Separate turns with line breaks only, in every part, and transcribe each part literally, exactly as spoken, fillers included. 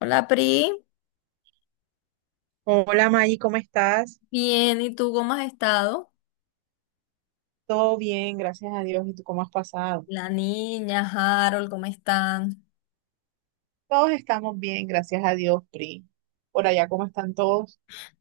Hola Pri,
Hola Maggie, ¿cómo estás?
bien, ¿y tú cómo has estado?
Todo bien, gracias a Dios. ¿Y tú cómo has pasado?
La niña, Harold, ¿cómo están?
Todos estamos bien, gracias a Dios, Pri. Por allá, ¿cómo están todos?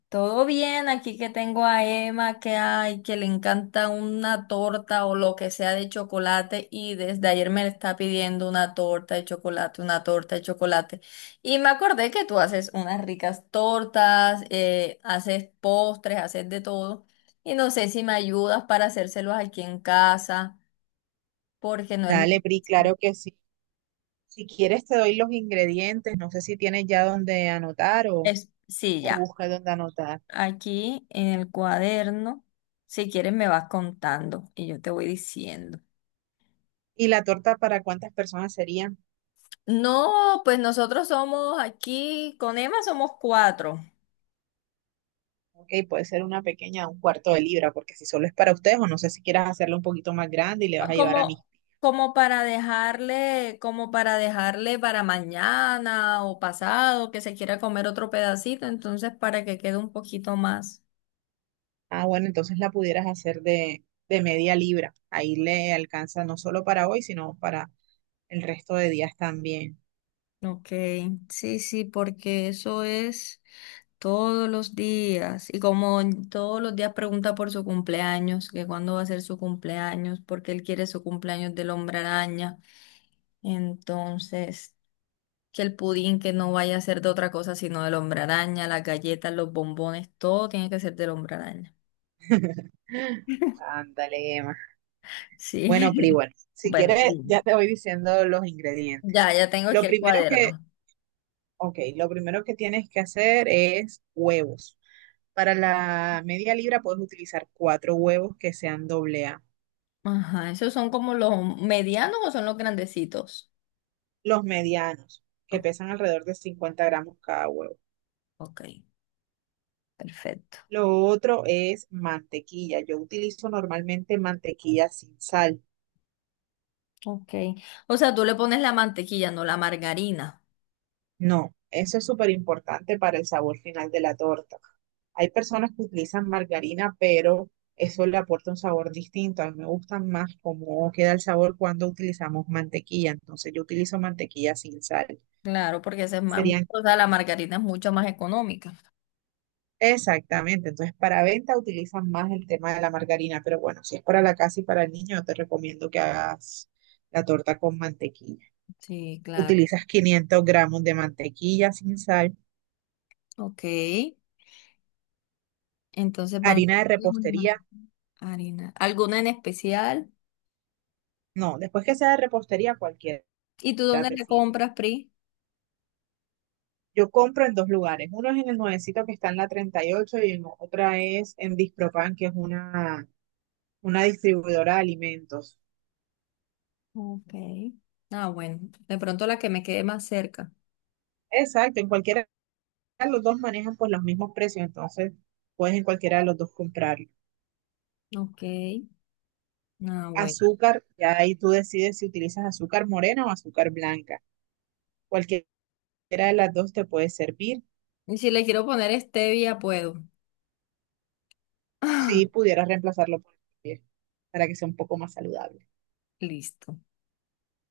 Todo bien, aquí que tengo a Emma, que hay, que le encanta una torta o lo que sea de chocolate y desde ayer me está pidiendo una torta de chocolate, una torta de chocolate. Y me acordé que tú haces unas ricas tortas, eh, haces postres, haces de todo y no sé si me ayudas para hacérselos aquí en casa, porque no es... lo-
Dale, Pri, claro que sí. Si quieres, te doy los ingredientes. No sé si tienes ya dónde anotar o,
es sí,
o
ya.
buscas dónde anotar.
Aquí en el cuaderno. Si quieres, me vas contando y yo te voy diciendo.
¿Y la torta para cuántas personas sería?
No, pues nosotros somos aquí, con Emma somos cuatro.
Ok, puede ser una pequeña, un cuarto de libra, porque si solo es para ustedes, o no sé si quieras hacerla un poquito más grande y le vas a llevar a
Como,
mí.
como para dejarle, como para dejarle para mañana o pasado, que se quiera comer otro pedacito, entonces para que quede un poquito más.
Ah, bueno, entonces la pudieras hacer de, de media libra. Ahí le alcanza no solo para hoy, sino para el resto de días también.
Ok, sí, sí, porque eso es. Todos los días. Y como todos los días pregunta por su cumpleaños, que cuándo va a ser su cumpleaños, porque él quiere su cumpleaños del hombre araña. Entonces, que el pudín que no vaya a ser de otra cosa sino del hombre araña, las galletas, los bombones, todo tiene que ser del hombre araña.
Ándale, Emma. Bueno, Pri,
Sí.
bueno, si
Bueno,
quieres, ya
dime.
te voy diciendo los ingredientes.
Ya, ya tengo
Lo
aquí el
primero que,
cuaderno.
ok, lo primero que tienes que hacer es huevos. Para la media libra puedes utilizar cuatro huevos que sean doble A.
Ajá, ¿esos son como los medianos o son los grandecitos?
Los medianos, que
Oh,
pesan alrededor de cincuenta gramos cada huevo.
ok, perfecto.
Lo otro es mantequilla. Yo utilizo normalmente mantequilla sin sal.
Ok. O sea, tú le pones la mantequilla, no la margarina.
No, eso es súper importante para el sabor final de la torta. Hay personas que utilizan margarina, pero eso le aporta un sabor distinto. A mí me gusta más cómo queda el sabor cuando utilizamos mantequilla. Entonces yo utilizo mantequilla sin sal.
Claro, porque esa es más,
Serían
o sea, la margarina es mucho más económica.
exactamente. Entonces para venta utilizan más el tema de la margarina, pero bueno, si es para la casa y para el niño, yo te recomiendo que hagas la torta con mantequilla.
Sí, claro.
Utilizas quinientos gramos de mantequilla sin sal,
Ok. Entonces van
harina de
es una
repostería.
margarina. ¿Alguna en especial?
No, después que sea de repostería, cualquiera
¿Y tú dónde
te
la
sirve.
compras, Pri?
Yo compro en dos lugares. Uno es en el nuevecito que está en la treinta y ocho y ocho y en otra es en Dispropan, que es una, una distribuidora de alimentos.
Ok. Ah, bueno. De pronto la que me quede más cerca.
Exacto, en cualquiera de los dos manejan pues los mismos precios, entonces puedes en cualquiera de los dos comprarlo.
Ok. Ah, bueno.
Azúcar, ya ahí tú decides si utilizas azúcar morena o azúcar blanca. Cualquiera de las dos te puede servir.
Y si le quiero poner stevia, puedo. Ah,
Si pudieras reemplazarlo por el kefir, para que sea un poco más saludable.
listo.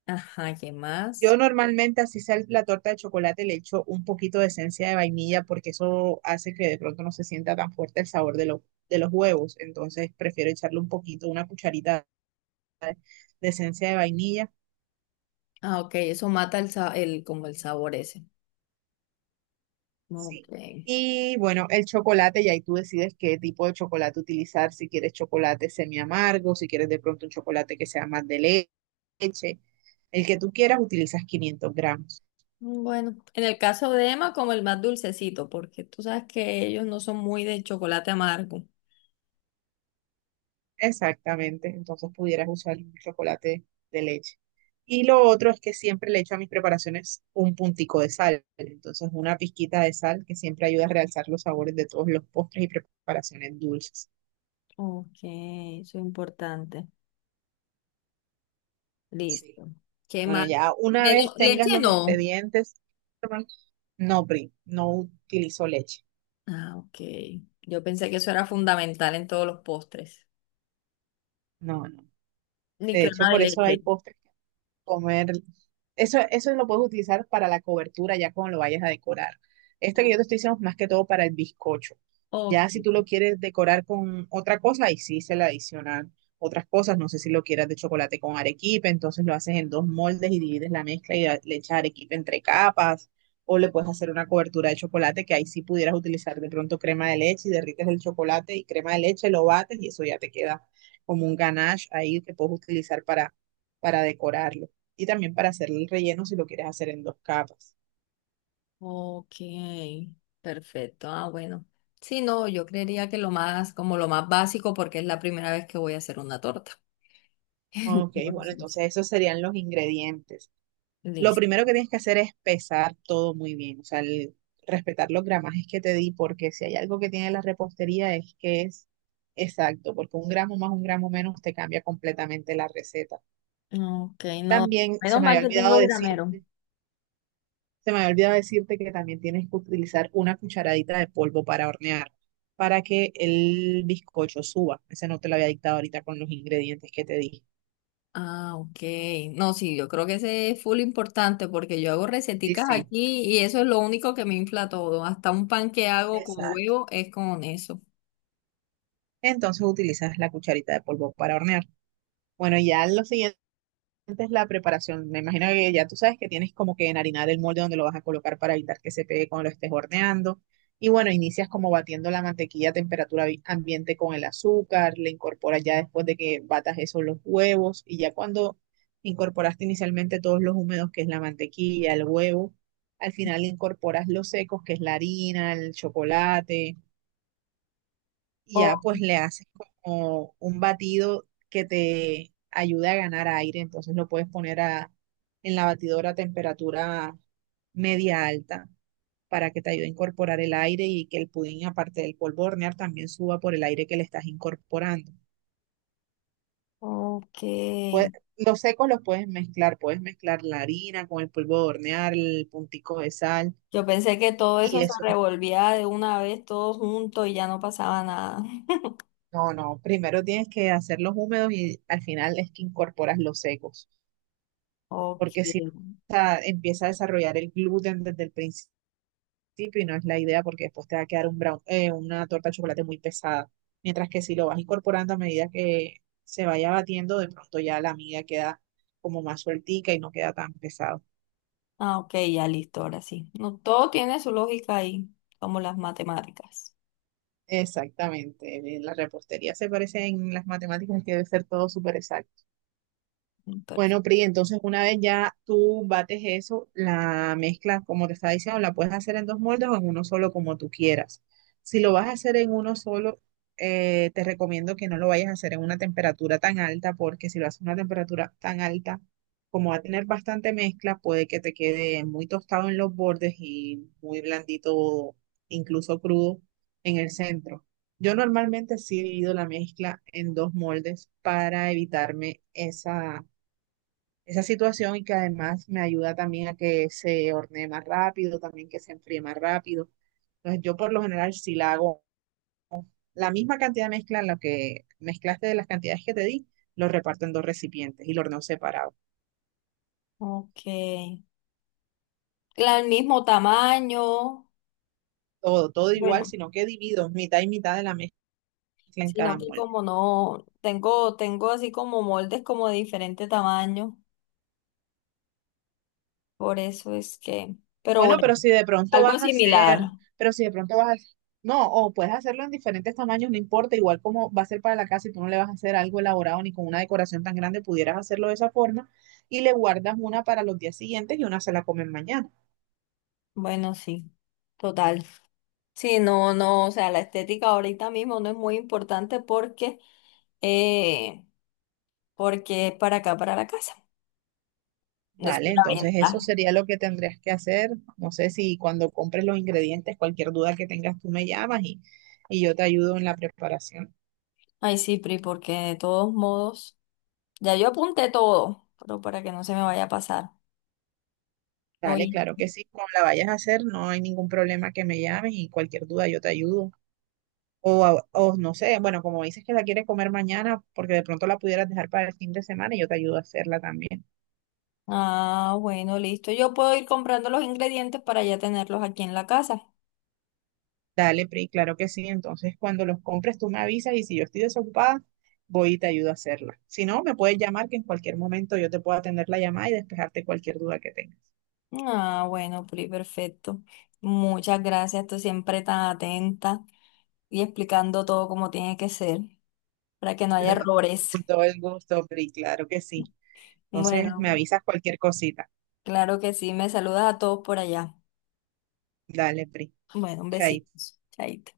Ajá, ¿qué
Yo
más?
normalmente, así sea el- la torta de chocolate, le echo un poquito de esencia de vainilla porque eso hace que de pronto no se sienta tan fuerte el sabor de, los de los huevos. Entonces prefiero echarle un poquito, una cucharita de esencia de vainilla.
Ah, ok, eso mata el, sa- el, como el sabor ese. Ok.
Sí. Y bueno, el chocolate, y ahí tú decides qué tipo de chocolate utilizar, si quieres chocolate semi amargo, si quieres de pronto un chocolate que sea más de le- leche. El que tú quieras, utilizas quinientos gramos.
Bueno, en el caso de Emma, como el más dulcecito, porque tú sabes que ellos no son muy de chocolate amargo.
Exactamente, entonces pudieras usar un chocolate de leche. Y lo otro es que siempre le echo a mis preparaciones un puntico de sal, entonces una pizquita de sal que siempre ayuda a realzar los sabores de todos los postres y preparaciones dulces.
Ok, eso es importante.
Sí.
Listo. ¿Qué
Bueno,
más?
ya una
Menos-
vez tengas
leche
los
no.
ingredientes, no, Pri, no utilizo leche.
Ah, ok. Yo pensé que eso era fundamental en todos los postres.
No, no.
Ni
De hecho,
crema de
por eso
leche.
hay postres comer. Eso, eso lo puedes utilizar para la cobertura ya cuando lo vayas a decorar. Este que yo te estoy diciendo es más que todo para el bizcocho.
Ok,
Ya si tú lo quieres decorar con otra cosa, ahí sí se le adicionan otras cosas. No sé si lo quieras de chocolate con arequipe, entonces lo haces en dos moldes y divides la mezcla y a- le echas arequipe entre capas. O le puedes hacer una cobertura de chocolate que ahí sí pudieras utilizar de pronto crema de leche y derrites el chocolate y crema de leche, lo bates y eso ya te queda como un ganache ahí que puedes utilizar para, para decorarlo y también para hacer el relleno si lo quieres hacer en dos capas.
ok. Perfecto. Ah, bueno. Sí, no, yo creería que lo más, como lo más básico, porque es la primera vez que voy a hacer una torta.
Ok, bueno,
Entonces,
entonces esos serían los ingredientes. Lo
listo.
primero que tienes que hacer es pesar todo muy bien, o sea, el- respetar los gramajes que te di, porque si hay algo que tiene la repostería es que es exacto, porque un gramo más, un gramo menos te cambia completamente la receta.
Ok, no.
También
Menos
se me
mal
había
que
olvidado
tengo
decir
gramero.
Se me había olvidado decirte que también tienes que utilizar una cucharadita de polvo para hornear, para que el bizcocho suba. Ese no te lo había dictado ahorita con los ingredientes que te dije.
Ah, ok. No, sí, yo creo que ese es full importante porque yo hago
Sí,
receticas
sí.
aquí y eso es lo único que me infla todo. Hasta un pan que hago con
Exacto.
huevo es con eso.
Entonces utilizas la cucharita de polvo para hornear. Bueno, ya lo siguiente antes la preparación. Me imagino que ya tú sabes que tienes como que enharinar el molde donde lo vas a colocar para evitar que se pegue cuando lo estés horneando. Y bueno, inicias como batiendo la mantequilla a temperatura vi- ambiente con el azúcar, le incorporas ya después de que batas esos los huevos y ya cuando incorporaste inicialmente todos los húmedos, que es la mantequilla, el huevo, al final incorporas los secos, que es la harina, el chocolate y ya
Oh,
pues le haces como un batido que te ayude a ganar aire, entonces lo puedes poner a, en la batidora a temperatura media alta para que te ayude a incorporar el aire y que el pudín, aparte del polvo de hornear, también suba por el aire que le estás incorporando.
ok.
Pue- los secos los puedes mezclar, puedes mezclar la harina con el polvo de hornear, el puntico de sal
Yo pensé que todo eso
y
se
eso.
revolvía de una vez todo junto y ya no pasaba nada.
No, no, primero tienes que hacerlos húmedos y al final es que incorporas los secos.
Ok.
Porque si no, o sea, empieza a desarrollar el gluten desde el principio y no es la idea porque después te va a quedar un brown, eh, una torta de chocolate muy pesada. Mientras que si lo vas incorporando a medida que se vaya batiendo, de pronto ya la miga queda como más sueltica y no queda tan pesado.
Ah, ok, ya listo, ahora sí. No, todo tiene su lógica ahí, como las matemáticas.
Exactamente, en la repostería se parece en las matemáticas que debe ser todo súper exacto. Bueno,
Perfecto.
Pri, entonces una vez ya tú bates eso, la mezcla, como te estaba diciendo, la puedes hacer en dos moldes o en uno solo, como tú quieras. Si lo vas a hacer en uno solo, eh, te recomiendo que no lo vayas a hacer en una temperatura tan alta, porque si lo haces en una temperatura tan alta, como va a tener bastante mezcla, puede que te quede muy tostado en los bordes y muy blandito, incluso crudo, en el centro. Yo normalmente sí divido la mezcla en dos moldes para evitarme esa esa situación y que además me ayuda también a que se hornee más rápido, también que se enfríe más rápido. Entonces yo por lo general si la hago la misma cantidad de mezcla en la que mezclaste de las cantidades que te di, lo reparto en dos recipientes y lo horneo separado.
Ok. La- el mismo tamaño,
Todo, todo igual,
bueno,
sino que divido mitad y mitad de la mezcla en cada
sino que
molde.
como no, tengo, tengo así como moldes como de diferente tamaño, por eso es que, pero
Bueno,
bueno,
pero si de pronto
algo
vas a hacer,
similar,
pero si de pronto vas a, no, o puedes hacerlo en diferentes tamaños, no importa, igual como va a ser para la casa y tú no le vas a hacer algo elaborado ni con una decoración tan grande, pudieras hacerlo de esa forma y le guardas una para los días siguientes y una se la comen mañana.
bueno, sí, total. Sí, no, no, o sea, la estética ahorita mismo no es muy importante porque, eh, porque es para acá, para la casa, no es
Vale,
para
entonces eso
venta.
sería lo que tendrías que hacer. No sé si cuando compres los ingredientes, cualquier duda que tengas, tú me llamas y, y yo te ayudo en la preparación.
Ay, sí, Pri, porque de todos modos, ya yo apunté todo, pero para que no se me vaya a pasar.
Dale,
Oye.
claro que sí, cuando la vayas a hacer, no hay ningún problema que me llames y cualquier duda yo te ayudo. O, a- o no sé, bueno, como dices que la quieres comer mañana, porque de pronto la pudieras dejar para el fin de semana y yo te ayudo a hacerla también.
Ah, bueno, listo. Yo puedo ir comprando los ingredientes para ya tenerlos aquí en la casa.
Dale, Pri, claro que sí. Entonces, cuando los compres, tú me avisas y si yo estoy desocupada, voy y te ayudo a hacerla. Si no, me puedes llamar que en cualquier momento yo te puedo atender la llamada y despejarte cualquier duda que tengas.
Ah, bueno, Pri, perfecto. Muchas gracias, tú siempre tan atenta y explicando todo como tiene que ser, para que no haya
Con
errores.
todo el gusto, Pri, claro que sí. Entonces,
Bueno,
me avisas cualquier cosita.
claro que sí, me saludas a todos por allá.
Dale, Pri.
Bueno, un besito.
Chaito.
Chaito.